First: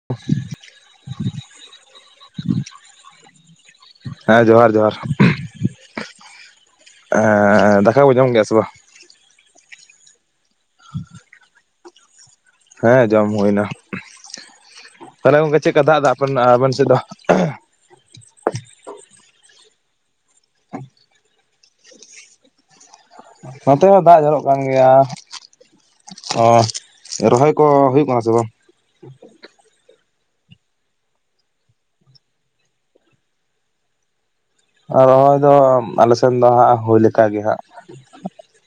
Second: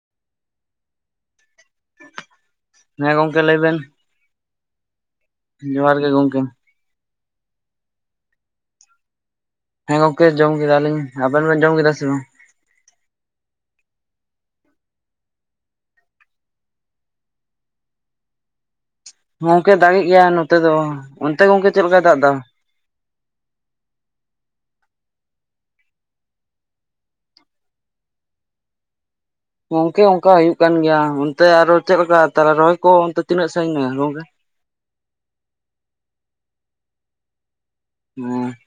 [inaudible] ᱦᱮᱸ ᱜᱚᱝᱠᱮ ᱞᱟᱹᱭ ᱵᱮᱱ? ᱦᱮᱸ ᱡᱚᱦᱟᱨ ᱡᱚᱦᱟᱨ ᱾ ᱡᱚᱦᱟᱨ ᱜᱮ ᱜᱚᱝᱠᱮ ᱾ [inaudible] ᱫᱟᱠᱟ ᱠᱚ ᱡᱚᱢ ᱜᱮᱭᱟ ᱥᱮ ᱵᱟᱝ? ᱦᱮᱸ ᱜᱚᱝᱠᱮ ᱡᱚᱢ ᱠᱮᱫᱟᱞᱤᱧ ᱟᱵᱮᱱ ᱵᱮᱱ ᱡᱚᱢ ᱠᱮᱫᱟ ᱥᱮ ᱵᱟᱝ? ᱦᱮᱸ ᱡᱚᱢ ᱦᱩᱭ ᱮᱱᱟ ᱛᱟᱦᱚᱞᱮ ᱜᱚᱝᱠᱮ ᱪᱮᱜᱠᱟ ᱫᱟᱜ ᱫᱟ ᱟᱯᱮᱱ ᱟᱵᱮᱱ ᱥᱮᱫ ᱫᱚ? ᱦᱚᱝᱠᱮ ᱫᱟᱜᱮᱜ ᱜᱮᱭᱟ ᱱᱚᱛᱮ ᱫᱚ ᱚᱱᱛᱮ ᱜᱚᱝᱠᱮ ᱪᱮᱫ ᱞᱮᱠᱟᱭ ᱫᱟᱜ ᱫᱟ? ᱱᱚᱛᱮ ᱦᱚᱸ ᱫᱟᱜ ᱡᱚᱨᱚᱜ ᱠᱟᱱ ᱜᱮᱭᱟ ᱾ ᱚ ᱨᱚᱦᱚᱭ ᱠᱚ ᱦᱩᱭᱩᱜ ᱠᱟᱱᱟ ᱥᱮ ᱵᱟᱝ? ᱜᱚᱝᱠᱮ ᱚᱱᱠᱟ ᱦᱩᱭᱩᱜ ᱠᱟᱱ ᱜᱮᱭᱟ ᱚᱱᱛᱮ ᱟᱨᱚ ᱪᱮᱫ ᱞᱮᱠᱟ ᱛᱟᱞᱮ ᱨᱚᱦᱚᱭ ᱠᱚ ᱚᱱᱛᱮ ᱛᱤᱱᱟᱹᱜ ᱥᱟᱺᱜᱤᱧᱱᱟ ᱜᱚᱝᱠᱮ? ᱨᱚᱦᱚᱭ ᱫᱚ ᱟᱞᱮ ᱥᱮᱱ ᱫᱚ ᱦᱟᱸᱜ ᱦᱩᱭ ᱞᱮᱠᱟᱜᱮ ᱦᱟᱸᱜ ᱾ [inaudible]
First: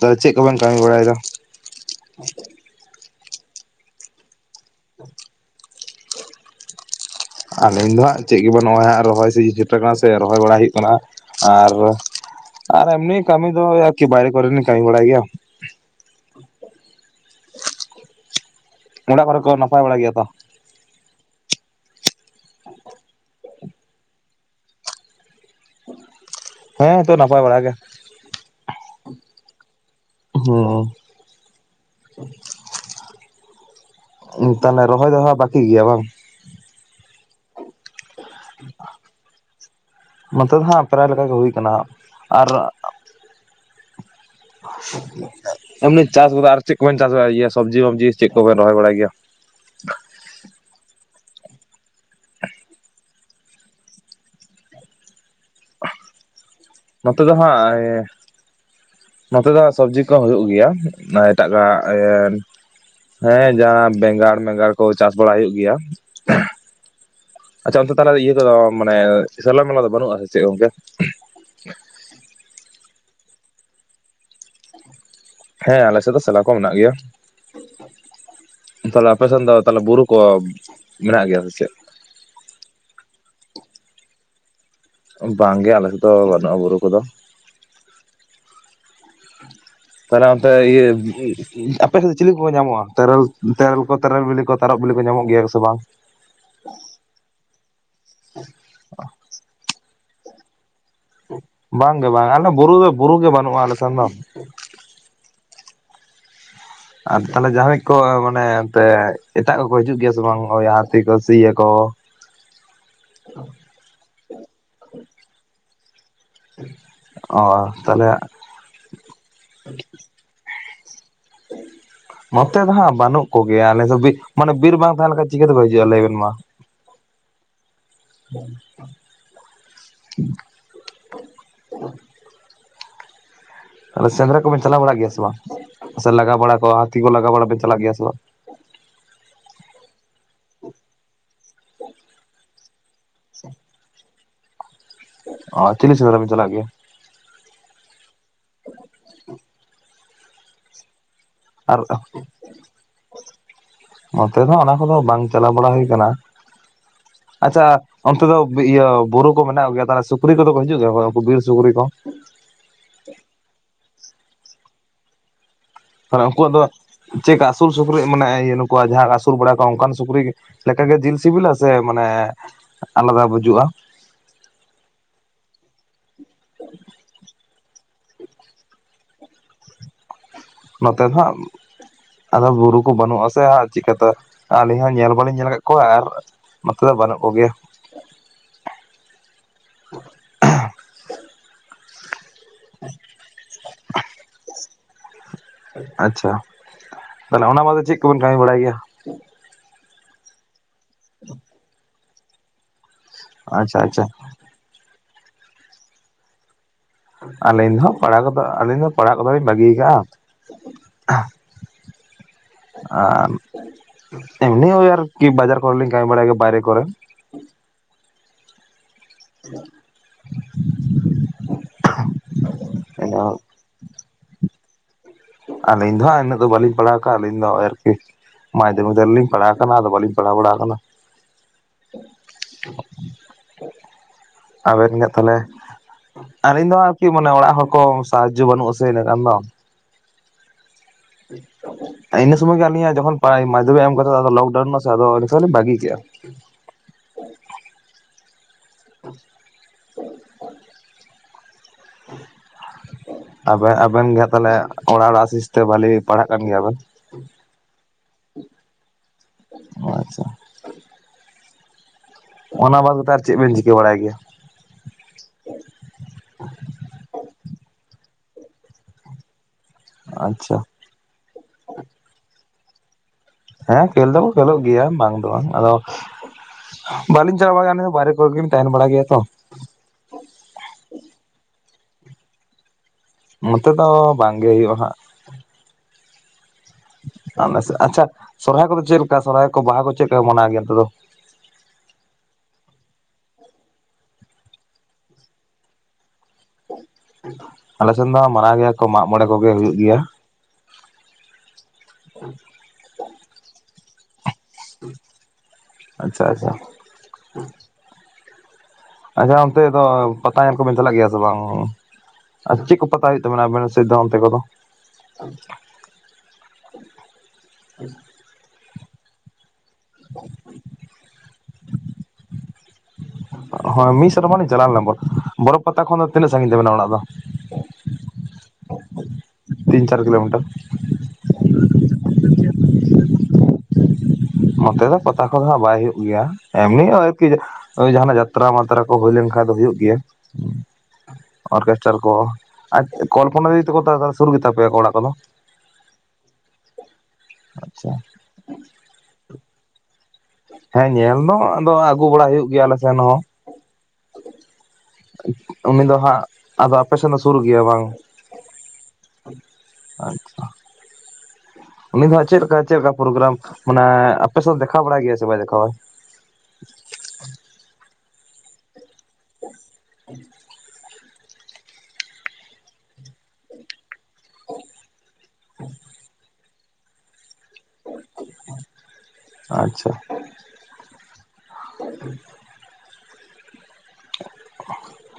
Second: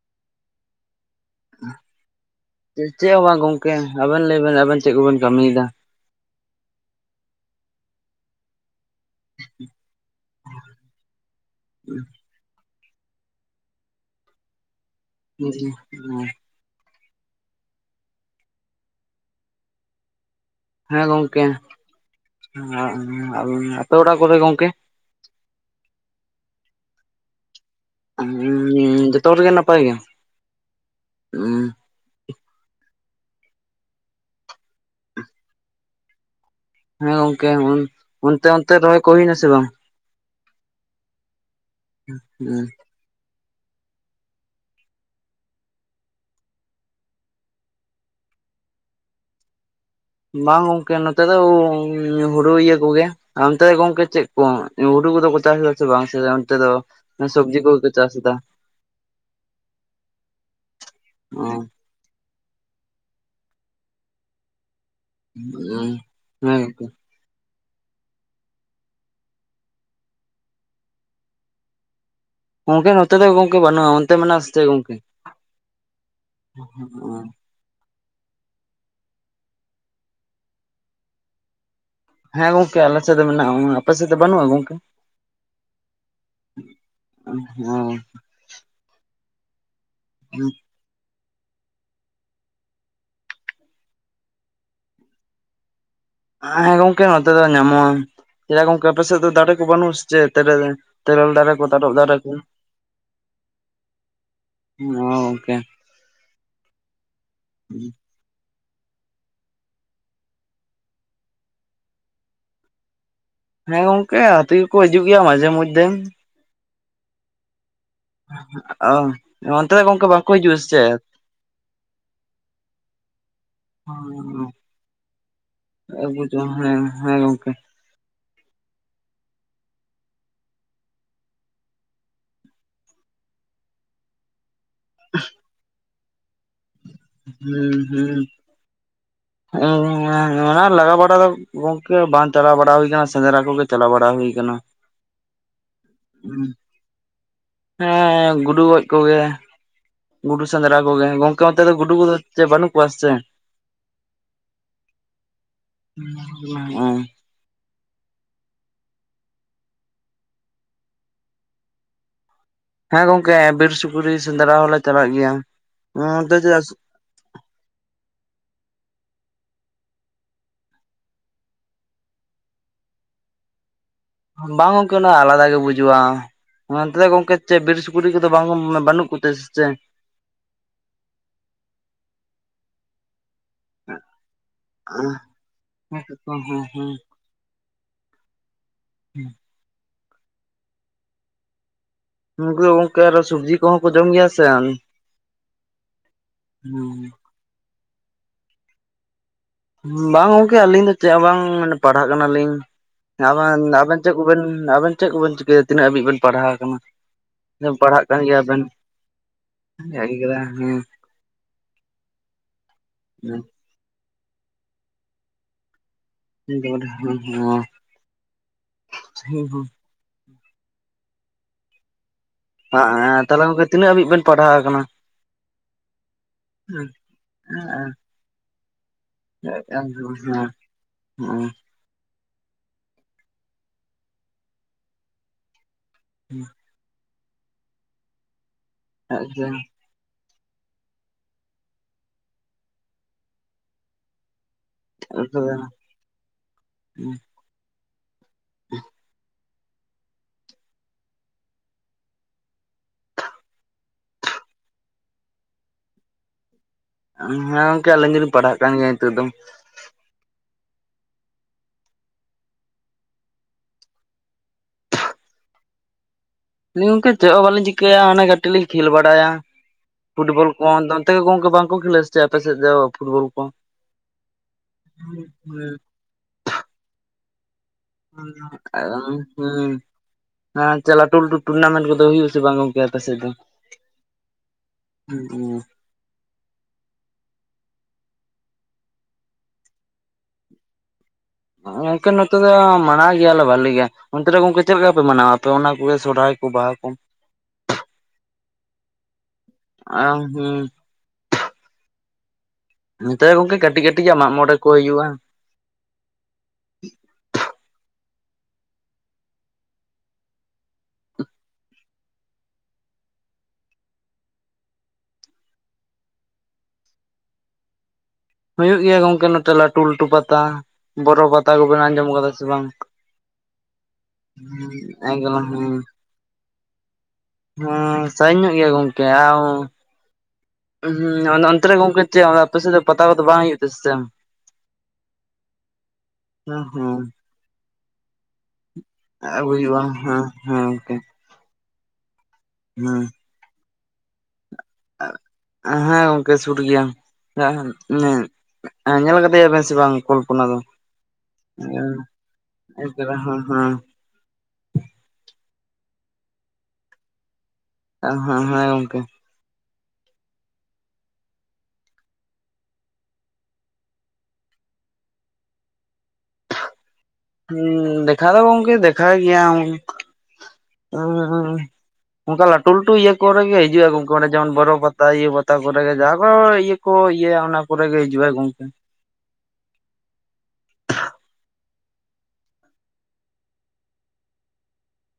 ᱫᱚ ᱪᱮᱜ ᱠᱚᱵᱮᱱ ᱠᱟᱹᱢᱤ ᱵᱟᱲᱟᱭ ᱫᱟ? ᱪᱮᱜ ᱦᱚᱸ ᱵᱟᱝ ᱜᱚᱝᱠᱮ ᱟᱵᱮᱱ ᱞᱟᱹᱭ ᱵᱮᱱ ᱟᱵᱮᱱ ᱪᱮᱜ ᱠᱚᱵᱮᱱ ᱠᱟᱹᱢᱤᱭᱫᱟ? ᱟᱹᱞᱤᱧ ᱫᱚ ᱦᱟᱸᱜ ᱪᱤᱜ ᱜᱮ ᱵᱟᱹᱱᱩᱜᱼᱟ ᱨᱚᱦᱚᱭ [inaudible] ᱴᱟᱠᱟ ᱥᱮ ᱨᱚᱦᱚᱭ ᱵᱟᱲᱟᱭ ᱦᱩᱭᱩᱜ ᱠᱟᱱᱟ ᱟᱨ ᱟᱨ ᱟᱢᱱᱤ ᱠᱟᱹᱢᱤ ᱫᱚ ᱠᱤ ᱵᱟᱭᱨᱮ ᱠᱚᱨᱮᱱ ᱠᱟᱹᱢᱤ ᱵᱟᱲᱟᱭ ᱜᱮᱭᱟ ᱾ [inaudible] ᱚᱱᱟ ᱠᱚᱨᱮ ᱠᱚᱢ ᱟᱥᱟᱭ ᱵᱟᱲᱟᱭ ᱜᱮᱭᱟ ᱛᱚ? ᱦᱮᱸ ᱜᱚᱝᱠᱮ [inaudible] ᱟᱹᱛᱳ ᱚᱲᱟᱜ ᱠᱚᱨᱮ ᱜᱚᱝᱠᱮ ᱾ ᱦᱮᱸ ᱛᱚ ᱱᱟᱯᱟᱭ ᱵᱟᱲᱟ ᱜᱮ ᱾ [inaudible] ᱡᱚᱛᱚ ᱦᱚᱲ ᱜᱮ ᱱᱟᱯᱟᱭ ᱜᱮ? [inaudible] [inaudible] ᱛᱟᱞᱦᱮ ᱨᱚᱦᱚᱭ ᱫᱚ ᱦᱟᱸᱜ ᱵᱟᱠᱤ ᱜᱮᱭᱟ ᱵᱟᱝ? ᱦᱮᱸ ᱜᱚᱝᱠᱮ ᱚᱱᱛᱮ ᱚᱱᱛᱮ ᱨᱚᱦᱚᱭ ᱠᱚ ᱦᱩᱭᱱᱟᱥᱮ ᱵᱟᱝ? ᱱᱚᱛᱮ ᱫᱚ ᱦᱟᱸᱜ ᱯᱨᱟᱭ ᱞᱮᱠᱟ ᱜᱮ ᱦᱩᱭ ᱠᱟᱱᱟ ᱾ [inaudible] ᱮᱢᱱᱤ ᱪᱟᱥ ᱠᱚᱫᱚ ᱟᱨ ᱪᱮᱜ ᱠᱚᱵᱮᱱ ᱪᱟᱥ ᱵᱟᱲᱟᱭ ᱜᱮᱭᱟ ᱥᱚᱵᱽᱡᱤ ᱢᱚᱵᱽᱡᱤ ᱪᱮᱜ ᱠᱚᱵᱮᱱ ᱨᱚᱦᱚᱭ ᱵᱟᱲᱟᱭ ᱜᱮᱭᱟ? ᱵᱟᱝ ᱜᱚᱝᱠᱮ ᱱᱚᱛᱮ ᱫᱚ ᱦᱩᱲᱩ ᱤᱭᱟᱹ ᱠᱚᱜᱮ ᱾ ᱚᱱᱛᱮ ᱜᱚᱝᱠᱮ ᱪᱮᱫ ᱠᱚ ᱦᱩᱲᱩ ᱠᱚᱫᱚ ᱠᱚ ᱪᱟᱥᱫᱟ ᱥᱮ ᱵᱟᱝ ᱥᱮ? ᱫᱚ ᱱᱚᱛᱮ ᱫᱚ ᱥᱚᱵᱽᱡᱤ ᱠᱚᱜᱮ ᱠᱚ ᱦᱟᱸᱜ ᱪᱟᱥ ᱮᱫᱟ ᱱᱚᱛᱮ ᱫᱚ ᱥᱚᱵᱽᱡᱤ ᱠᱚ ᱦᱩᱭᱩᱜ ᱜᱮᱭᱟ ᱚ ᱮᱴᱟᱜᱟᱜ ᱦᱮᱸ ᱡᱟᱦᱟᱸ ᱵᱮᱸᱜᱟᱲ ᱢᱮᱸᱜᱟᱲ ᱠᱩ ᱪᱟᱥ ᱵᱟ [unintelligible] ᱟᱪᱪᱷᱟ ᱚᱱᱛᱮ ᱛᱟᱞᱦᱮ ᱤᱭᱟᱹ ᱠᱚᱫᱚ ᱢᱟᱱᱮ ᱥᱟᱞᱚ ᱢᱮᱞᱚ ᱫᱚ ᱵᱟᱹᱱᱩᱜ ᱟ ᱥᱮ ᱪᱮᱫ ᱜᱚᱝᱠᱮ? ᱜᱚᱝᱠᱮ ᱱᱚᱛᱮ ᱫᱚ ᱜᱚᱝᱠᱮ ᱵᱟᱹᱱᱩᱜᱼᱟ, ᱚᱱᱛᱮ ᱢᱮᱱᱟᱜᱼᱟ ᱥᱮᱪᱮᱫ ᱜᱚᱝᱠᱮ? ᱦᱮᱸ ᱟᱞᱮ ᱥᱮᱫ ᱫᱚ ᱥᱟᱞᱟ ᱠᱚ ᱢᱮᱱᱟᱜ ᱜᱮᱭᱟ᱾ ᱛᱟᱦᱚᱞᱮ ᱟᱯᱮ ᱥᱮᱫ ᱫᱚ ᱛᱟᱞᱦᱮ ᱵᱩᱨᱩ ᱠᱚ ᱢᱮᱱᱟᱜ ᱜᱮᱭᱟ ᱥᱮ ᱪᱮᱫ? ᱦᱮᱸ ᱜᱚᱝᱠᱮ ᱟᱞᱮ ᱥᱮᱫ ᱫᱚ ᱢᱮᱱᱟᱜᱼᱟ, ᱟᱯᱮ ᱥᱮᱫ ᱫᱚ ᱵᱟᱹᱱᱩᱜᱼᱟ ᱜᱚᱝᱠᱮ? ᱵᱟᱝᱜᱮ ᱟᱞᱮᱥᱮ ᱫᱚ ᱵᱟᱹᱱᱩᱜᱼᱟ ᱵᱩᱨᱩ ᱠᱚᱫᱚ᱾ [unintelligible] ᱛᱟᱦᱚᱞᱮ ᱚᱱᱛᱮ ᱤᱭᱟᱹ ᱟᱯᱮ ᱥᱮᱫ ᱫᱚ ᱪᱤᱞᱤ ᱠᱚᱠᱚ ᱧᱟᱢᱚᱜᱼᱟ, ᱛᱮᱨᱮᱞ ᱛᱮᱨᱮᱞ ᱠᱚ ᱛᱮᱨᱮᱞ ᱵᱤᱞᱤ ᱠᱚ ᱛᱟᱨᱚᱯ ᱵᱮᱤᱞᱤ ᱠᱚ ᱧᱟᱢᱚᱜ ᱜᱮᱭᱟ ᱥᱮ ᱵᱟᱝ? ᱦᱮᱸ ᱜᱚᱝᱠᱮ ᱱᱚᱛᱮ ᱫᱚ ᱧᱟᱢᱚᱜᱼᱟ, ᱪᱮᱫᱟᱜ ᱜᱚᱝᱠᱮ ᱟᱯᱮ ᱥᱮᱫ ᱫᱚ ᱫᱟᱲᱮ ᱠᱚ ᱵᱟᱹᱱᱩᱜᱼᱟ ᱪᱮ ᱛᱮᱨᱮᱞ ᱫᱟᱨᱮ? ᱛᱮᱨᱮᱞ ᱠᱚ ᱛᱟᱨᱚᱵ ᱵᱟᱝᱜᱮ ᱫᱟᱨᱮ ᱵᱟᱝ ᱠᱚ? ᱟᱞᱮ ᱵᱩᱨᱩ ᱫᱚ ᱵᱩᱨᱩ ᱜᱮ ᱵᱟᱹᱱᱩᱜᱼᱟ ᱟᱞᱮ ᱥᱮᱱ ᱫᱚ᱾ ᱚ ᱜᱚᱝᱠᱮ᱾ ᱟᱨ ᱛᱟᱦᱚᱞᱮ ᱡᱟᱦᱟᱸᱭ ᱠᱚ ᱢᱟᱱᱮ ᱚᱱᱛᱮ ᱮᱴᱟᱜ ᱠᱚᱠᱚ ᱦᱤᱡᱩᱜ ᱜᱮᱭᱟ ᱥᱮ ᱵᱟᱝ ᱚᱭ ᱦᱟᱹᱛᱤ ᱠᱚ ᱥᱤᱭᱟ ᱠᱚ? ᱦᱮᱸ ᱜᱚᱝᱠᱮ ᱦᱟᱹᱛᱤ ᱜᱮᱠᱚ ᱦᱤᱡᱩᱜ ᱜᱮᱭᱟ ᱢᱟᱡᱷᱮ ᱢᱚᱫᱽᱫᱷᱮ᱾ ᱚ ᱛᱟᱦᱚᱞᱮ ᱚ ᱚᱱᱛᱮ ᱫᱚ ᱜᱚᱝᱠᱮ ᱵᱟᱠᱚ ᱦᱤᱡᱩᱜᱼᱟ ᱥᱮ ᱪᱮᱛ? [inaudible] ᱱᱚᱛᱮ ᱫᱚ ᱦᱟᱸᱜ ᱵᱟᱹᱱᱩᱜ ᱠᱚᱜᱮᱭᱟ ᱟᱞᱮ ᱫᱚ ᱵᱤᱨ ᱢᱟᱱᱮ ᱵᱤᱨ ᱵᱟᱝ ᱛᱟᱦᱮᱸ ᱞᱮᱱᱠᱷᱟᱱ ᱪᱤᱠᱟᱹᱛᱮ ᱵᱟᱭ ᱦᱤᱡᱩᱜᱼᱟ ᱞᱟᱹᱭᱵᱮᱱ ᱟᱵᱚ ᱢᱟ᱾ ᱫᱚ ᱦᱮᱸ ᱜᱚᱝᱠᱮ᱾ [unintelligible] ᱥᱮᱸᱫᱽᱨᱟ ᱠᱚᱵᱮᱱ ᱪᱟᱞᱟᱣ ᱵᱟᱲᱟᱜ ᱜᱮᱭᱟ ᱥᱮ ᱵᱟᱝ ᱞᱟᱜᱟᱣ ᱵᱟᱲᱟ ᱠᱚᱣᱟ? ᱦᱩ ᱦᱩ᱾ ᱚᱱᱟ ᱞᱟᱜᱟ ᱵᱟᱲᱟ ᱫᱚ ᱜᱚᱝᱠᱮ ᱵᱟᱝ ᱪᱟᱞᱟᱣ ᱵᱟᱲᱟ ᱦᱩᱭ ᱠᱟᱱᱟ᱾ ᱥᱮᱸᱫᱽᱨᱟ ᱠᱚᱜᱮ ᱪᱟᱞᱟᱣ ᱵᱟᱲᱟ ᱦᱩᱭ ᱟᱠᱟᱱᱟ᱾ ᱚ ᱪᱤᱞᱤ ᱥᱮᱸᱫᱽᱨᱟ ᱵᱤᱱ ᱪᱟᱞᱟᱜ ᱜᱮᱭᱟ? ᱦᱮᱸ ᱜᱩᱰᱩ ᱜᱚᱡ ᱠᱚᱜᱮ ᱜᱩᱰᱩ ᱥᱮᱸᱫᱽᱨᱟ ᱠᱚᱜᱮ, ᱜᱚᱝᱠᱮ ᱱᱚᱛᱮ ᱫᱚ ᱟᱨ ᱜᱩᱰᱩ ᱠᱚᱫᱚ ᱪᱮ ᱵᱟᱱᱩ ᱠᱚᱣᱟ ᱪᱮ? ᱱᱚᱛᱮ ᱫᱚ ᱚᱱᱟ ᱠᱚᱫᱚ ᱵᱟᱝ ᱪᱟᱞᱟᱣ ᱵᱟᱲᱟ ᱦᱩᱭ ᱠᱟᱱᱟ᱾ [unintelligible] ᱟᱪᱪᱷᱟ ᱚᱱᱛᱮ ᱫᱚ ᱤᱭᱟᱹ ᱵᱩᱨᱩ ᱠᱚ ᱢᱮᱱᱟᱜ ᱜᱮᱭᱟ ᱛᱟᱦᱚᱞᱮ ᱥᱩᱠᱨᱤ ᱠᱚᱫᱚ ᱠᱚ ᱦᱤᱡᱩᱜ ᱜᱮᱭᱟᱭ ᱩᱱᱠᱩ ᱵᱤᱨ ᱥᱩᱠᱨᱤ ᱠᱚ? ᱦᱮᱸ ᱜᱚᱝᱠᱮ ᱵᱤᱨ ᱥᱩᱠᱨᱤ ᱥᱮᱸᱫᱽᱨᱟ ᱦᱚᱞᱮ ᱪᱟᱞᱟᱜ ᱜᱮᱭᱟ᱾ ᱛᱟᱦᱚᱞᱮ ᱚᱱᱛᱮ ᱩᱱᱠᱩᱣᱟᱜ ᱫᱚ ᱪᱮᱫᱟᱜ ᱪᱮᱠᱟᱜ ᱟᱹᱥᱩᱞ ᱥᱩᱠᱨᱤ ᱢᱟᱱᱮ ᱤᱭᱟᱹ ᱱᱩᱠᱩᱣᱟᱜ ᱡᱟᱦᱟᱸ ᱠᱚ ᱟᱹᱥᱩᱞ ᱵᱟᱲᱟ ᱠᱚᱣᱟ ᱚᱱᱠᱟᱱ ᱥᱩᱠᱨᱤ ᱞᱮᱠᱟᱜᱮ ᱡᱤᱞ ᱥᱤᱵᱤᱞᱟ ᱥᱮ ᱢᱟᱱᱮ ᱟᱞᱟᱫᱟ ᱵᱩᱡᱩᱜᱼᱟ? ᱵᱟᱝ ᱜᱚᱝᱠᱮ ᱱᱚᱭ ᱟᱞᱟᱫᱟ ᱜᱮ ᱵᱩᱡᱩᱜᱼᱟ᱾ ᱚᱱᱛᱮ ᱫᱚ ᱜᱚᱝᱠᱮ ᱪᱮᱫ ᱵᱤᱨ ᱥᱩᱠᱨᱤ ᱠᱚᱫᱚ ᱵᱟᱝ ᱵᱟᱹᱱᱩᱜ ᱠᱚᱛᱮ ᱥᱮ ᱪᱮ? ᱱᱚᱛᱮ ᱫᱚ ᱦᱟᱜ ᱟᱫᱚ ᱵᱩᱨᱩ ᱠᱚ ᱵᱟᱹᱱᱩᱜᱼᱟ ᱥᱮ ᱪᱤᱠᱟᱹᱛᱮ ᱟᱹᱞᱤᱧ ᱦᱚᱸ ᱧᱮᱞ ᱵᱟᱞᱤᱧ ᱧᱮᱞ ᱟᱠᱟᱫ ᱠᱚᱣᱟ ᱟᱨ ᱦᱮᱸ ᱱᱚᱛᱮ ᱦᱮᱸ ᱫᱚ ᱵᱟᱹᱱᱩᱜ ᱠᱚᱜᱮᱭᱟ᱾ ᱜᱚᱝᱠᱮ ᱟᱨᱚ ᱥᱚᱵᱡᱤ ᱠᱚᱦᱚᱸ ᱠᱚ ᱡᱚᱢ ᱜᱮᱭᱟ ᱥᱮ᱾ ᱟᱪᱪᱷᱟ ᱛᱟᱦᱚᱞᱮ ᱚᱱᱟ ᱵᱟᱫᱮ ᱪᱮᱫ ᱠᱚᱵᱮᱱ ᱠᱟᱹᱢᱤ ᱵᱟᱲᱟᱭ ᱜᱮᱭᱟ? ᱵᱟᱝ ᱜᱚᱝᱠᱮ ᱟᱹᱞᱤᱧ ᱫᱚ ᱪᱮᱫ ᱵᱟᱝ ᱢᱟᱱᱮ ᱯᱟᱲᱦᱟᱜ ᱠᱟᱱᱟᱞᱤᱧ᱾ ᱟᱵᱮᱱ ᱟᱪᱪᱷᱟ ᱟᱵᱮᱱ ᱟᱪᱪᱷᱟ ᱪᱮᱫ ᱠᱚᱵᱮᱱ ᱟᱵᱮᱱ ᱪᱮᱫ ᱠᱚᱵᱮᱱ ᱪᱤᱠᱟᱹᱟ ᱛᱤᱱᱟᱹᱜ ᱦᱟᱵᱤᱡ ᱵᱮᱱ ᱯᱟᱲᱦᱟᱣ ᱟᱠᱟᱱᱟ? ᱟᱹᱞᱤᱧ ᱫᱚ ᱦᱟᱸᱜ ᱠᱟᱱ ᱯᱟᱲᱦᱟᱜ ᱠᱚᱫᱚ ᱜᱮᱭᱟᱵᱮᱱ ᱟᱹᱞᱤᱧ ᱫᱚ ᱯᱟᱲᱦᱟᱜ ᱠᱚᱫᱚ ᱞᱤᱧ ᱵᱟᱹᱜᱤ ᱠᱟᱜᱼᱟ᱾ ᱟᱨ ᱮᱢᱱᱤ ᱳᱭ ᱟᱨᱠᱤ ᱵᱟᱡᱟᱨ ᱠᱚᱨᱮ ᱞᱤᱧ ᱠᱟᱹᱢᱤ ᱵᱟᱲᱟ [unintelligible] [unintelligible] ᱦᱮ ᱦᱮᱸ ᱛᱟᱦᱚᱞᱮ ᱜᱚᱝᱠᱮ ᱛᱤᱱᱟᱹᱜ ᱦᱟᱹᱵᱤᱡ ᱵᱮᱱ ᱯᱟᱲᱦᱟᱣ ᱟᱠᱟᱱᱟ᱾ ᱟᱹᱞᱤᱧ ᱫᱚ ᱦᱟᱸᱜ ᱤᱱᱟᱹᱜ ᱫᱚ ᱵᱟᱹᱞᱤᱧ ᱯᱟᱲᱦᱟᱣ ᱠᱟᱜᱼᱟ ᱟᱹᱞᱤᱧ ᱫᱚ ᱳᱭ ᱟᱨᱠᱤ ᱢᱟᱭᱫᱷᱚᱢᱤᱠ ᱫᱟᱨᱤᱡ ᱞᱤᱧ ᱯᱟᱲᱦᱟᱣ ᱟᱠᱟᱱᱟ ᱟᱫᱚ ᱵᱟᱞᱤᱧ ᱯᱟᱲᱦᱟᱣ ᱵᱟᱲᱟ ᱟᱠᱟᱱᱟ᱾ [unintelligible] [inaudible] ᱟᱵᱮᱱ ᱜᱮ ᱛᱟᱦᱚᱞᱮ ᱟᱹᱞᱤᱧ ᱫᱚ ᱦᱟᱸᱜ ᱟᱨᱠᱤ ᱢᱟᱱᱮ ᱚᱲᱟᱜ ᱦᱚᱲ ᱠᱚ ᱥᱟᱦᱟᱡᱡᱚ ᱵᱟᱹᱱᱩᱜ ᱟᱥᱮ ᱤᱱᱟᱹᱜ ᱜᱟᱱ ᱫᱚ ᱤᱱᱟᱹ ᱥᱚᱢᱚᱭ ᱜᱮ ᱟᱞᱤᱧᱟᱜ ᱡᱚᱠᱷᱚᱱ ᱢᱟᱭᱫᱷᱚᱢᱤᱠ ᱮᱢ ᱠᱟᱛᱷᱟ ᱟᱫᱚ ᱞᱚᱠᱰᱟᱣᱩᱱ ᱱᱟᱥᱮ ᱟᱫᱚ ᱤᱱᱟᱹ ᱠᱷᱚᱱ ᱞᱤᱧ ᱵᱟᱹᱜᱤ ᱠᱮᱜᱼᱟ [unintelligible] [inaudible] [inaudible] ᱟ ᱟᱵᱮᱱ ᱜᱮ ᱦᱟᱸᱜ ᱛᱟᱦᱞᱮ ᱚᱲᱟᱜ ᱦᱚᱲᱟᱜ ᱟᱥᱤᱥ ᱛᱮ ᱵᱷᱟᱞᱤ ᱯᱟᱲᱦᱟᱜ ᱠᱟᱱ ᱜᱮᱭᱟ ᱵᱮᱱ᱾ ᱦᱮᱸ ᱜᱚᱝᱠᱮ ᱟᱹᱞᱤᱧ ᱫᱚᱞᱤᱧ ᱯᱟᱲᱦᱟᱜ ᱠᱟᱱ ᱜᱮᱭᱟ ᱱᱤᱛᱚᱜ ᱫᱚ᱾ ᱟᱪᱪᱷᱟ ᱚᱱᱟ ᱵᱟᱫ ᱠᱟᱛᱮ ᱟᱨ ᱪᱮᱫ ᱵᱮᱱ ᱪᱤᱠᱟᱹ ᱵᱟᱲᱟᱭ ᱜᱮᱭᱟ᱾ ᱟᱹᱞᱤ ᱜᱚᱝᱠᱮ ᱪᱮᱫ ᱦᱚᱸ ᱵᱟᱞᱤᱧ ᱪᱤᱠᱟᱹᱭᱟ ᱚᱱᱮ ᱠᱟᱹᱴᱤᱡ ᱞᱤᱧ ᱠᱷᱮᱞ ᱵᱟᱲᱟᱭᱟ ᱯᱷᱩᱴᱵᱚᱞ ᱟᱪᱪᱷᱟ ᱠᱚᱦᱚᱸ ᱚᱱᱛᱮ ᱵᱟᱝ ᱠᱚ ᱠᱷᱮᱞ-ᱟᱥᱮ ᱪᱮᱫ ᱟᱯᱮ ᱥᱮᱫ ᱯᱷᱩᱴᱵᱚᱞ ᱠᱚ? ᱦᱮᱸ ᱠᱷᱮᱞ ᱫᱚᱠᱚ ᱠᱷᱮᱞᱳᱜ ᱜᱮᱭᱟ ᱵᱟᱝ ᱫᱚ ᱵᱟᱝ ᱟᱫᱚ ᱦᱩᱸ ᱵᱟᱹᱞᱤᱧ ᱪᱟᱞᱟᱣ ᱵᱟ ᱵᱟᱦᱨᱮ ᱠᱚᱨᱮ ᱜᱮᱞᱤᱧ ᱛᱟᱦᱮᱱ ᱵᱟᱲᱟ ᱜᱮᱭᱟ ᱛᱚ᱾ ᱦᱩᱸ ᱦᱮᱸ, ᱪᱮ ᱞᱟᱴᱩ ᱞᱟᱴᱩ ᱴᱩᱨᱱᱟᱢᱮᱱᱴ ᱠᱚᱫᱚ ᱦᱩᱭᱩᱜ ᱟᱥᱮ ᱵᱟᱝ ᱜᱚᱝᱠᱮ? ᱜᱮ ᱟᱯᱮ ᱥᱮᱫ ᱫᱚ ᱱᱚᱛᱮ ᱫᱚ ᱵᱟᱝᱜᱮ ᱦᱩᱭᱩᱜᱼᱟ ᱦᱟᱸᱜ᱾ ᱦᱩᱸ ᱩᱸ ᱟᱪᱪᱷᱟ ᱥᱚᱨᱦᱟᱭ ᱠᱚᱫᱚ ᱪᱮᱫ ᱞᱮᱠᱟ ᱥᱚᱨᱦᱟᱭ ᱠᱚ ᱵᱟᱦᱟ ᱠᱚ ᱪᱮᱫᱠᱟ ᱯᱮ ᱢᱟᱱᱟᱣ ᱜᱮᱭᱟ ᱟᱯᱮ ᱫᱚ? ᱜᱚᱝᱠᱮ ᱱᱚᱛᱮ ᱫᱚ ᱢᱟᱱᱟᱣ ᱜᱮᱭᱟᱞᱮ ᱵᱷᱟᱞᱤ ᱜᱮ᱾ ᱚᱱᱛᱮ ᱨᱮ ᱜᱚᱝᱠᱮ ᱪᱮᱫ ᱞᱮᱠᱟ ᱯᱮ ᱢᱟᱱᱟᱣᱟ ᱟᱯᱮ ᱚᱱᱟ ᱠᱚᱨᱮ ᱥᱚᱦᱨᱟᱭ ᱠᱚ ᱵᱟᱦᱟ ᱠᱚ? ᱟᱞᱮᱥᱱ ᱫᱚ ᱢᱟᱱᱟᱣ ᱜᱮᱭᱟ ᱠᱚ ᱢᱟᱜᱢᱚᱬᱮ ᱠᱚᱜᱮ ᱦᱩᱭᱩᱜ ᱜᱮᱭᱟ᱾ ᱦᱩᱸᱻ ᱱᱚᱛᱮ ᱫᱚ ᱜᱚᱝᱠᱮ ᱠᱟᱹᱴᱤᱡ ᱠᱟᱹᱴᱤᱡᱟᱜ ᱢᱟᱜ ᱢᱚᱬᱮ ᱠᱚ ᱦᱩᱭᱩᱜᱼᱟ᱾ ᱟᱪᱪᱷᱟ ᱟᱪᱪᱷᱟ, ᱟᱪᱪᱷᱟ, ᱚᱱᱛᱮ ᱫᱚ ᱯᱟᱛᱟ ᱧᱟᱞ ᱠᱚᱵᱮᱱ ᱪᱟᱞᱟᱜ ᱜᱮᱭᱟ ᱥᱮ ᱵᱟᱝ? ᱟᱨ ᱪᱮᱫ ᱠᱚ ᱯᱟᱛᱟ ᱦᱩᱭᱩᱜ ᱛᱟᱵᱮᱱᱟ ᱟᱵᱮᱱ ᱥᱮ ᱚᱱᱛᱮ ᱠᱚᱫᱚ? [inaudible] ᱦᱳᱭᱳᱜ ᱜᱮᱭᱟ ᱜᱚᱝᱠᱮ ᱱᱚᱛᱮ ᱞᱟᱹᱴᱩ ᱞᱟᱹᱴᱩ ᱯᱟᱛᱟ ᱵᱚᱨᱚ ᱯᱟᱛᱟ ᱠᱚᱵᱮᱱ ᱟᱸᱡᱚᱢ ᱟᱠᱟᱫᱟ ᱥᱮ ᱵᱟᱝ? ᱦᱳᱭ ᱢᱤᱫ ᱥᱮᱨᱢᱟ ᱞᱤᱧ ᱪᱟᱞᱟᱣ ᱞᱮᱱᱟ ᱮᱠᱞᱟ ᱵᱚᱨᱚ ᱦᱮᱸ ᱯᱟᱛᱟ ᱠᱷᱚᱱ ᱫᱚ ᱛᱤᱱᱟᱹᱜ ᱥᱟᱺᱜᱤᱧ ᱛᱟᱵᱤᱱᱟ ᱚᱲᱟᱜ ᱫᱚ? ᱦᱮᱸ ᱥᱟᱜᱤᱧ ᱧᱚᱜ ᱜᱮᱭᱟ ᱜᱚᱝᱠᱮ ᱟᱣ ᱛᱤᱱ ᱪᱟᱨ ᱠᱤᱞᱳᱢᱤᱴᱟᱨ᱾ ᱦᱩᱸ ᱚᱱᱮ ᱚᱱᱛᱮ ᱨᱮ ᱜᱚᱝᱠᱮ ᱪᱮᱫ ᱟᱯᱮ ᱥᱮᱫ ᱫᱚ ᱯᱟᱛᱟ ᱠᱚᱫᱚ ᱵᱟᱝ ᱦᱩᱭᱩᱜ ᱛᱮ ᱥᱮ ᱪᱮᱛ? ᱱᱚᱛᱮ ᱫᱚ ᱯᱟᱛᱟ ᱠᱚᱫᱚ ᱦᱟᱸᱜ ᱵᱟᱭ ᱦᱩᱭᱩᱜ ᱜᱮᱭᱟ ᱦᱮᱸ ᱮᱢᱱᱤ ᱦᱮᱸ ᱟᱨᱠᱤ ᱳᱭ ᱡᱟᱦᱟᱱᱟᱜ ᱡᱟᱛᱨᱟ ᱡᱟᱛᱨᱟ ᱢᱟᱛᱨᱟ ᱠᱚ ᱦᱩᱭ ᱞᱮᱱᱠᱷᱟᱱ ᱫᱚ ᱦᱩᱭᱩᱜ ᱦᱩᱭᱩᱜᱼᱟ ᱜᱮᱭᱟ᱾ ᱦᱮᱸ ᱦᱮᱸ ᱜᱚᱝᱠᱮ ᱚᱨᱠᱮᱥᱴᱨᱟᱟᱨ ᱠᱚ ᱟᱨ ᱠᱚᱞᱯᱚᱱᱟ ᱫᱤ ᱛᱟᱠᱚ ᱫᱚ ᱥᱩᱨ ᱜᱮᱛᱟ ᱯᱮᱭᱟ ᱟᱲᱟᱜ ᱦᱮᱸ ᱜᱚᱝᱠᱮ ᱥᱩᱨ ᱜᱮᱭᱟ ᱟᱪᱪᱷᱟ ᱢᱟᱱᱮ ᱦᱮᱸ ᱧᱮᱞ ᱠᱟᱫᱮᱭᱟ ᱵᱮᱱ ᱥᱮ ᱵᱟᱝ? ᱫᱚ? ᱦᱮᱸ ᱧᱮᱞ ᱫᱚ ᱟᱫᱚ ᱟᱹᱜᱩ ᱵᱟᱲᱟ ᱦᱩᱭᱩᱜ ᱜᱮᱭᱟ ᱟᱞ ᱥᱮᱱ ᱮᱠᱵᱟᱨᱮ ᱦᱚᱸ᱾ ᱦᱮᱸ ᱦᱮᱸ, ᱩᱱᱤ ᱫᱚ ᱦᱟᱸᱜ ᱟᱫᱚ ᱟᱯᱮᱥᱮᱱ ᱫᱚ ᱥᱩᱨᱩᱜ ᱜᱮᱭᱟ ᱵᱟᱝ? ᱦᱮᱸ ᱦᱮᱸ ᱜᱚᱝᱠᱮ᱾ ᱟᱪᱪᱷᱟ ᱩᱱᱤ ᱫᱚ ᱦᱟᱜ ᱪᱮᱫ ᱞᱮᱠᱟ ᱪᱮᱫ ᱞᱮᱠᱟ ᱯᱨᱳᱜᱨᱟᱢ ᱢᱟᱱᱮ ᱟᱯᱮᱥᱮᱫ ᱫᱚ ᱫᱮᱠᱷᱟᱣ ᱵᱟᱲᱟᱭ ᱜᱮᱭᱟ ᱥᱮ ᱵᱟᱭ ᱫᱮᱠᱷᱟᱣᱟ? ᱦᱩᱸ ᱫᱮᱠᱷᱟᱣ ᱫᱚ ᱜᱚᱢᱠᱮ ᱫᱮᱠᱷᱟᱣ ᱜᱮᱭᱟ, [inaudible] ᱩᱻ ᱚᱱᱠᱟ ᱞᱟᱴᱩ ᱞᱟᱹᱴᱩ ᱤᱭᱟᱹ ᱠᱚᱨᱮ ᱜᱮ ᱦᱤᱡᱩᱜᱼᱟ ᱜᱚᱝᱠᱮ, ᱢᱟᱱᱮ ᱡᱮᱢᱚᱱ ᱵᱚᱨᱚ ᱯᱟᱛᱟ, ᱛᱟ ᱤᱭᱟᱹ ᱯᱟᱛᱟ ᱠᱚᱨᱮ ᱜᱮ ᱡᱟᱦᱟ ᱠᱚ ᱤᱭᱟᱹ ᱠᱚ ᱚᱱᱟ ᱠᱚᱨᱮ ᱜᱮ ᱦᱤᱡᱩᱜ ᱜᱚᱢᱠᱮ ᱟᱪᱪᱷᱟ, [inaudible]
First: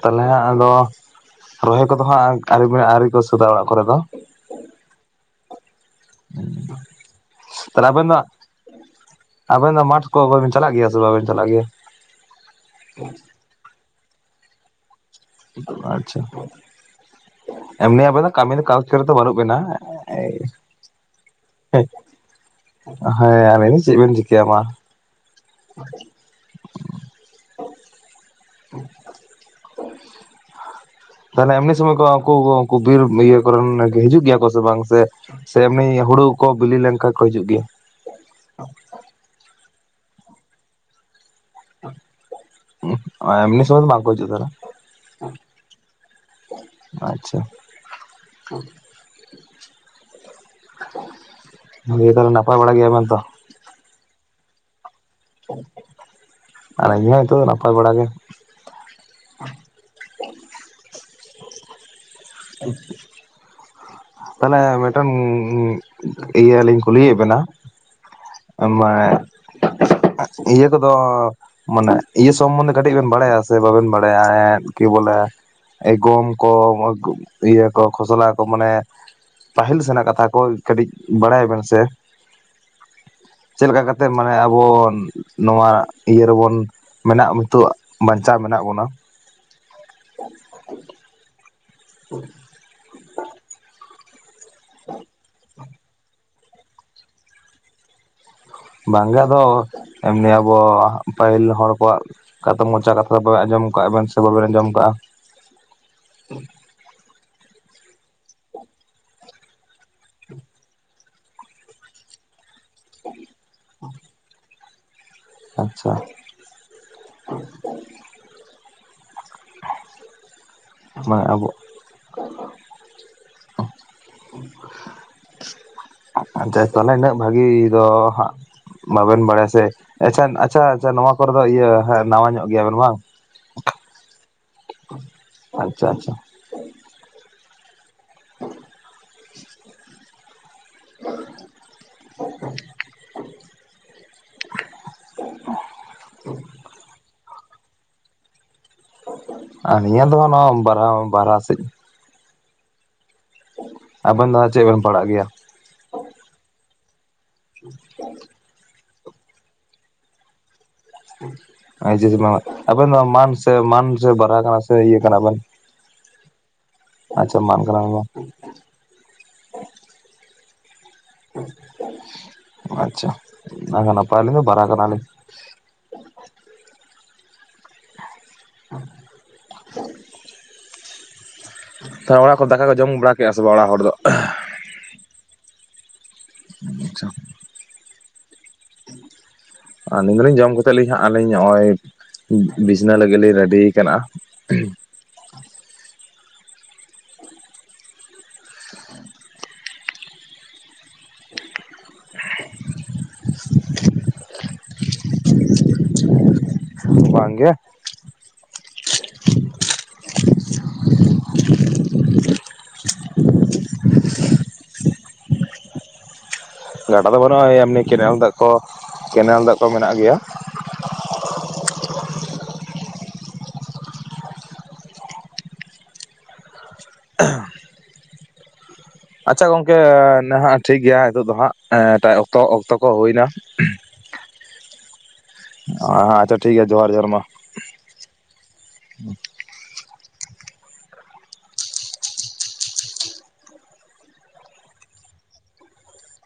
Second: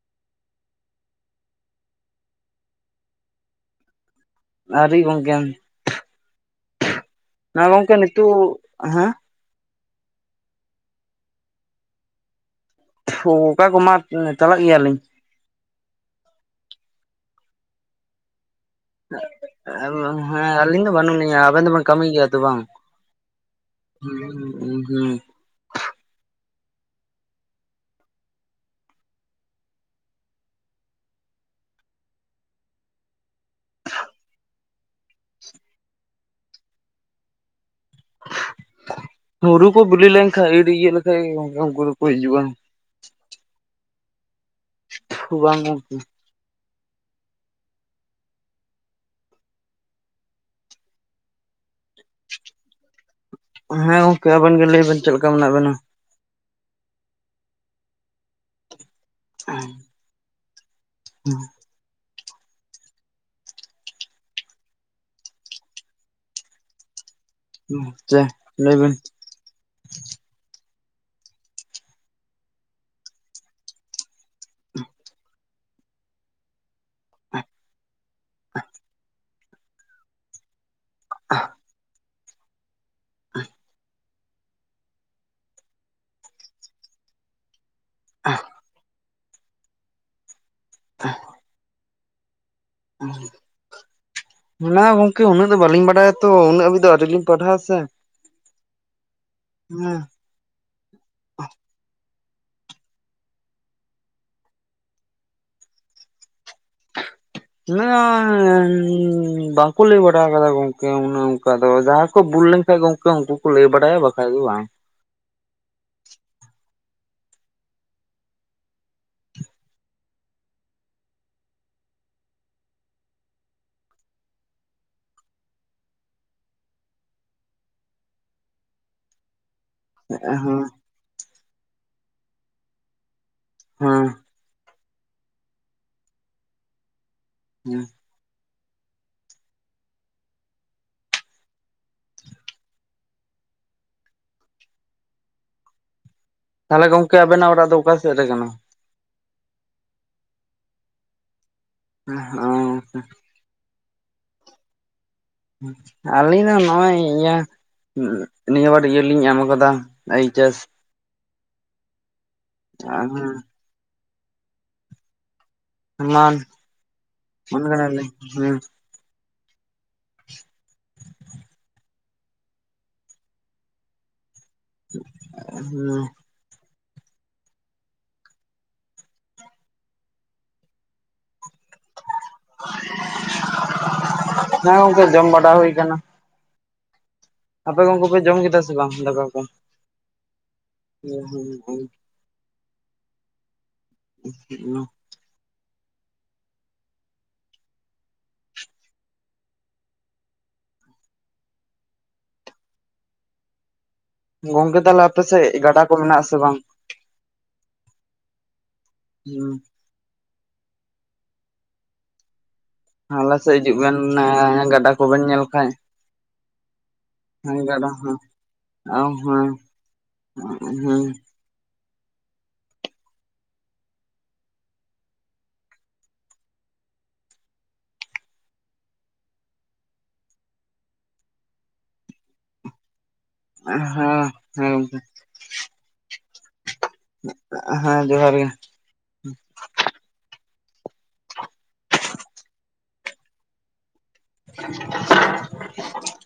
ᱛᱟᱞᱚᱦᱮ ᱟᱫᱚ ᱨᱚᱦᱚᱭ ᱠᱚᱫᱚ ᱦᱟᱸᱜ ᱟᱹᱨᱤ ᱜᱮ ᱟᱣᱹᱨᱤ ᱠᱚ ᱥᱟᱹᱛᱼᱟ ᱚᱲᱟᱜ ᱠᱚᱨᱮ ᱫᱚ? ᱟᱣᱹᱨᱤ ᱜᱚᱢᱠᱮ᱾ [inaudible] ᱱᱚᱣᱟ ᱛᱟᱦᱚᱞᱮ ᱜᱚᱝᱠᱮ ᱟᱵᱮᱱ ᱫᱚ ᱱᱤᱛᱚᱜ ᱦᱮᱸ? ᱟᱵᱮᱱ ᱫᱚ ᱢᱟᱴᱷ ᱠᱚ ᱵᱮᱱ ᱪᱟᱞᱟᱜ ᱜᱮᱭᱟ ᱥᱮ ᱵᱟᱵᱮᱱ ᱪᱟᱞᱟᱜ ᱜᱮᱭᱟ? ᱚᱠᱟ ᱠᱚ ᱢᱟ ᱪᱟᱞᱟᱜ ᱜᱮᱭᱟᱞᱤᱧ᱾ ᱟᱪᱪᱷᱟ, ᱮᱢᱱᱤ ᱟᱵᱤᱱ ᱫᱚ ᱠᱟᱹᱢᱤ ᱠᱟ ᱦᱮᱸ ᱟᱹᱞᱤᱧ ᱫᱚ ᱵᱟᱹᱱᱩᱜ ᱞᱤᱧᱟ᱾ ᱟᱵᱮᱱ ᱫᱚᱵᱮᱱ ᱠᱟᱹᱢᱤᱭ ᱜᱮᱭᱟ ᱛᱚ ᱵᱟᱝ? ᱦᱮᱸ ᱟᱨ ᱪᱮᱫ ᱵᱮᱱ ᱪᱤᱠᱟᱹᱭᱟ ᱢᱟ, ᱦᱩᱸ ᱦᱩᱸ [inaudible] ᱛᱟᱦᱚᱞᱮ ᱮᱢᱱᱤ ᱥᱚᱢᱚᱭ ᱠᱚ ᱟᱠᱩ ᱩᱱᱠᱩ ᱵᱤᱨ ᱤᱭᱟᱹ ᱠᱚᱨᱮᱱ ᱦᱤᱡᱩᱜ ᱜᱮᱭᱟ ᱠᱚ ᱥᱮ ᱵᱟᱝ ᱥᱮ? ᱥᱮ ᱮᱢᱱᱤ ᱦᱩᱲᱩ ᱠᱚ ᱵᱤᱞᱤ ᱞᱮᱱᱠᱷᱟᱡ ᱠᱚ ᱦᱤᱡᱩᱜ ᱜᱮᱭᱟ? ᱦᱩᱲᱩ ᱠᱚ ᱵᱤᱞᱤ ᱞᱮᱱᱠᱷᱟᱡ ᱤᱨ ᱤᱭᱟᱹ ᱞᱮᱠᱷᱟᱡ ᱜᱚᱢᱠᱮ ᱩᱱᱠᱩ ᱫᱚᱠᱚ ᱦᱤᱡᱩᱜᱼᱟ᱾ ᱮᱢᱱᱤ ᱥᱚᱢᱚᱭ ᱫᱚ ᱵᱟᱠᱚ ᱦᱤᱡᱩᱜᱼᱟ ᱛᱟᱦᱞᱮ? ᱵᱟᱝ ᱜᱚᱝᱠᱮ, ᱟᱪᱪᱷᱟ, ᱛᱟᱦᱚᱞᱮ ᱱᱟᱯᱟᱭ ᱵᱟᱲᱟ ᱜᱮᱭᱟ ᱵᱮᱱᱛᱚ? ᱦᱮᱸ ᱜᱚᱝᱠᱮ, ᱟᱵᱮᱱ ᱜᱮ ᱞᱟᱹᱭ ᱵᱮᱱ ᱪᱮᱫ ᱞᱮᱠᱟ ᱢᱮᱱᱟᱜ ᱵᱮᱱᱟ? ᱟᱨ ᱤᱧᱦᱚᱸ ᱱᱤᱛᱚᱜ ᱫᱚ ᱱᱟᱯᱟᱭ ᱵᱟᱲᱟ ᱜᱮ ᱾ ᱦᱮᱸ, [inaudible] [inaudible] ᱛᱟᱦᱚᱞᱮ ᱢᱤᱫᱴᱟᱝ ᱤᱭᱟᱹᱞᱤᱧ ᱠᱩᱞᱤᱭᱮᱫ ᱵᱮᱱᱟ ᱾ ᱦᱟᱸ, ᱪᱮ? ᱟᱢ ᱞᱟᱹᱭ ᱢᱟ ᱵᱮᱱ ᱤᱭᱟᱹ ᱠᱚᱫᱚ ᱢᱟᱱᱮ ᱤᱭᱟᱹ ᱥᱚᱢᱵᱚᱱᱫᱷᱮ ᱠᱟᱹᱴᱤᱡ ᱵᱮᱱ ᱵᱟᱲᱟᱭᱟ ᱥᱮ ᱵᱟᱵᱮᱱ ᱵᱟᱲᱟᱭᱟ? ᱠᱤ ᱵᱚᱞᱮ ᱮ ᱜᱚᱢ ᱠᱚ, ᱤᱭᱟᱹ ᱠᱚ ᱠᱷᱚᱥᱚᱞᱟ ᱠᱚ ᱢᱟᱱᱮ ᱯᱟᱹᱦᱤᱞ ᱥᱮᱱᱟᱜ ᱠᱟᱛᱷᱟ ᱠᱚ᱾ ᱠᱟᱹᱴᱤᱡ ᱵᱟᱲᱟᱭᱟ ᱵᱮᱱ ᱥᱮ? ᱪᱮᱫ ᱞᱮᱠᱟ ᱠᱟᱛᱮᱫ ᱢᱟᱱᱮ ᱟᱵᱚ ᱱᱚᱣᱟ ᱤᱭᱟᱹ ᱨᱮᱵᱚᱱ ᱢᱮᱱᱟᱜ ᱱᱤᱛᱚᱜ ᱵᱟᱧᱪᱟᱣ ᱢᱮᱱᱟᱜ ᱵᱚᱱᱟ ᱾ [inaudible] [unintelligible] ᱢᱟᱱᱮ ᱜᱚᱝᱠᱮ ᱩᱱᱟᱹᱜ ᱫᱚ ᱵᱟᱹᱞᱤᱧ ᱵᱟᱲᱟᱭᱟ ᱛᱚ ᱩᱱᱟᱹᱜ ᱦᱟᱹᱵᱤᱡ ᱫᱚ ᱟᱹᱣᱨᱤ ᱞᱤᱧ ᱯᱟᱰᱷᱟᱣ-ᱟ ᱥᱮ᱾ ᱵᱟᱝ ᱜᱮ ᱟᱫᱚ ᱮᱢᱱᱤ ᱟᱵᱚ, ᱯᱟᱹᱦᱤᱞ ᱦᱚᱲ ᱠᱚᱣᱟᱜ ᱠᱟᱛᱟ ᱢᱚᱪᱟ ᱠᱟᱛᱷᱟ ᱫᱚᱵᱮᱱ ᱟᱸᱡᱚᱢ ᱠᱟᱜ ᱵᱮᱱ ᱥᱮ ᱵᱟᱵᱮᱱ ᱟᱸᱡᱚᱢ ᱟᱠᱟᱜᱼᱟ᱾ [inaudible] ᱦᱮᱸᱻ ᱵᱝᱟᱠᱚ ᱞᱟᱹᱭ ᱵᱟᱲᱟ ᱠᱟᱫᱟ ᱜᱚᱝᱠᱮ ᱩᱱᱟᱸᱜ ᱚᱱᱠᱟ ᱫᱚ ᱡᱟᱦᱟᱸ ᱠᱚ ᱵᱩᱞ ᱞᱮᱱ ᱠᱷᱟᱡ ᱜᱚᱝᱠᱮ ᱩᱱᱠᱩ ᱠᱚ ᱞᱟᱹᱭ ᱵᱟᱲᱟᱭᱟ ᱵᱟᱠᱷᱟᱡ ᱫᱚ ᱵᱟᱝ᱾ ᱟᱪᱪᱷᱟ᱾ ᱢᱟ ᱟᱵᱚᱜ, ᱟᱪᱮ ᱛᱟᱦᱚᱞᱮ ᱤᱱᱟᱹᱜ ᱵᱷᱟᱜᱤ ᱫᱚ ᱦᱟᱸᱜ ᱵᱟᱵᱮᱱ ᱵᱟᱲᱟᱭᱟ ᱥᱮ, ᱟᱪᱪᱷᱮ ᱦᱮᱸ ᱦᱮᱸ ᱟᱪᱪᱷᱟ ᱟᱪᱪᱷᱟ ᱱᱚᱣᱟ ᱠᱚᱨᱮ ᱫᱚ ᱤᱭᱟᱹ ᱦᱟᱸᱜ ᱱᱟᱣᱟ ᱧᱚᱜ ᱜᱮᱭᱟᱵᱮᱱ ᱵᱟᱝ? ᱦᱩᱸ ᱟᱪᱪᱷᱟ ᱟᱪᱪᱷᱟ, ᱦᱩᱸ [unintelligible] [unintelligible] [unintelligible] ᱛᱟᱦᱟᱞᱮ ᱜᱚᱝᱠᱮ ᱟᱵᱮᱱᱟᱜ ᱚᱲᱟᱜ ᱫᱚ ᱚᱠᱟ ᱥᱮᱫ ᱨᱮ ᱠᱟᱱᱟ? ᱟᱠᱤᱧᱟᱜ ᱫᱚ ᱱᱚᱣᱟ ᱵᱟᱨᱦᱟᱣ ᱵᱟᱨᱦᱟ ᱥᱮᱤᱫ। [unintelligible] ᱟᱵᱮᱱ ᱫᱚ ᱪᱮᱫ ᱵᱮᱱ ᱯᱟᱲᱟᱜ ᱜᱮᱭᱟ? ᱟᱹᱞᱤᱧ ᱫᱚ ᱱᱚᱜᱼᱚᱭ ᱤᱭᱟᱹ [unintelligible] ᱱᱤᱭᱟᱹᱵᱟᱨ ᱤᱭᱟᱹᱞᱤᱧ ᱮᱢ ᱟᱠᱟᱫᱟ ᱮᱭᱤᱪᱮᱥ। ᱮ ᱡᱮ [unintelligible] ᱟᱵᱚ ᱫᱚ ᱱᱚᱣᱟ ᱢᱟᱱ ᱥᱮ ᱢᱟᱱ ᱥᱮ ᱵᱟᱨᱟᱜᱷᱟ ᱥᱮ ᱤᱭᱟᱹ ᱠᱟᱱᱟ ᱵᱚᱱ? ᱢᱟᱱ ᱢᱟᱱ ᱠᱟᱱᱟ ᱵᱮᱱ [unintelligible] ᱦᱩᱸ ᱟᱪᱪᱷᱟ ᱚᱱᱟ ᱜᱮ ᱱᱟᱯᱟᱭ ᱞᱤᱧ ᱫᱚ ᱵᱟᱨᱟ ᱼᱼ [unintelligible] [unintelligible] ᱛᱚ ᱚᱲᱟᱜ ᱠᱚ ᱫᱟᱠᱟ ᱠᱚ ᱡᱚᱢ ᱵᱟᱲᱟ ᱠᱮᱼᱟ ᱥᱮ ᱵᱟᱝ ᱚᱲᱟᱜ ᱦᱚᱲ ᱫᱚ? ᱦᱮᱸ ᱜᱚᱝᱠᱮ ᱡᱚᱢ ᱵᱟᱰᱟ ᱦᱩᱭ ᱠᱟᱱᱟ। [unintelligible] ᱟᱯᱮ ᱜᱚᱝᱠᱮ ᱯᱮ ᱡᱚᱢ ᱠᱮᱫᱟ ᱥᱮ ᱵᱟᱝ ᱫᱟᱠᱟ ᱠᱚ? ᱟᱸᱞᱤᱧ ᱫᱚᱞᱤᱧ ᱡᱚᱢ ᱠᱟᱛᱮᱫ ᱞᱤᱧ ᱦᱟᱸᱜ ᱟᱹᱞᱤᱧ ᱦᱚᱸᱜᱼᱚᱭ, ᱵᱤᱪᱷᱱᱟᱹ ᱞᱟᱹᱜᱤᱫ ᱞᱤᱧ ᱨᱮᱰᱤ ᱠᱟᱱ-ᱟ। [unintelligible] ᱜᱚᱝᱠᱮ ᱛᱟᱦᱟᱞᱮ ᱟᱯᱮ ᱥᱮᱜ ᱜᱟᱰᱟ ᱠᱚ ᱢᱮᱱᱟᱜ ᱟᱥᱮ ᱵᱟᱝ? ᱵᱟᱝᱜᱮ ᱦᱩᱸ ᱟᱞᱮ ᱥᱮᱜ ᱦᱤᱡᱩᱜ ᱵᱮᱱ ᱮᱻ ᱜᱟᱰᱟ ᱠᱚᱵᱮᱱ ᱧᱮᱞ ᱠᱷᱟᱡ। ᱜᱟᱰᱟ ᱫᱚ ᱵᱟᱹᱱᱩᱜᱼᱟ ᱮᱢᱱᱤ ᱜᱟᱰᱟ ᱠᱮᱱᱮᱞ ᱦᱚᱸ ᱫᱟᱜ ᱠᱚ ᱠᱮᱱᱮᱞ ᱫᱟᱜ ᱠᱚ ᱢᱮᱱᱟᱜ ᱜᱮᱭᱟ। [unintelligible] ᱦᱩᱸ [unintelligible] ᱟᱪᱪᱷᱟ ᱜᱚᱝᱠᱮ ᱱᱟᱦᱟᱜ ᱴᱷᱤᱠ ᱜᱮᱭᱟ ᱱᱤᱛᱚᱜ ᱫᱚ ᱦᱟᱸᱜ ᱮᱴᱟᱜ ᱚᱠᱛᱚ ᱚᱠᱛᱚ ᱠᱚ ᱦᱩᱭᱱᱟ। ᱮᱜ-ᱦᱮᱸ ᱦᱮᱸ ᱜᱚᱝᱠᱮ। ᱟ ᱟᱪᱷᱟ ᱴᱷᱤᱠ ᱜᱮᱭᱟ ᱡᱚᱦᱟᱨ ᱡᱚᱦᱟᱨ ᱢᱟ, ᱟᱜ ᱦᱮᱸ ᱡᱚᱸᱦᱟᱨ ᱜᱮ। [inaudible]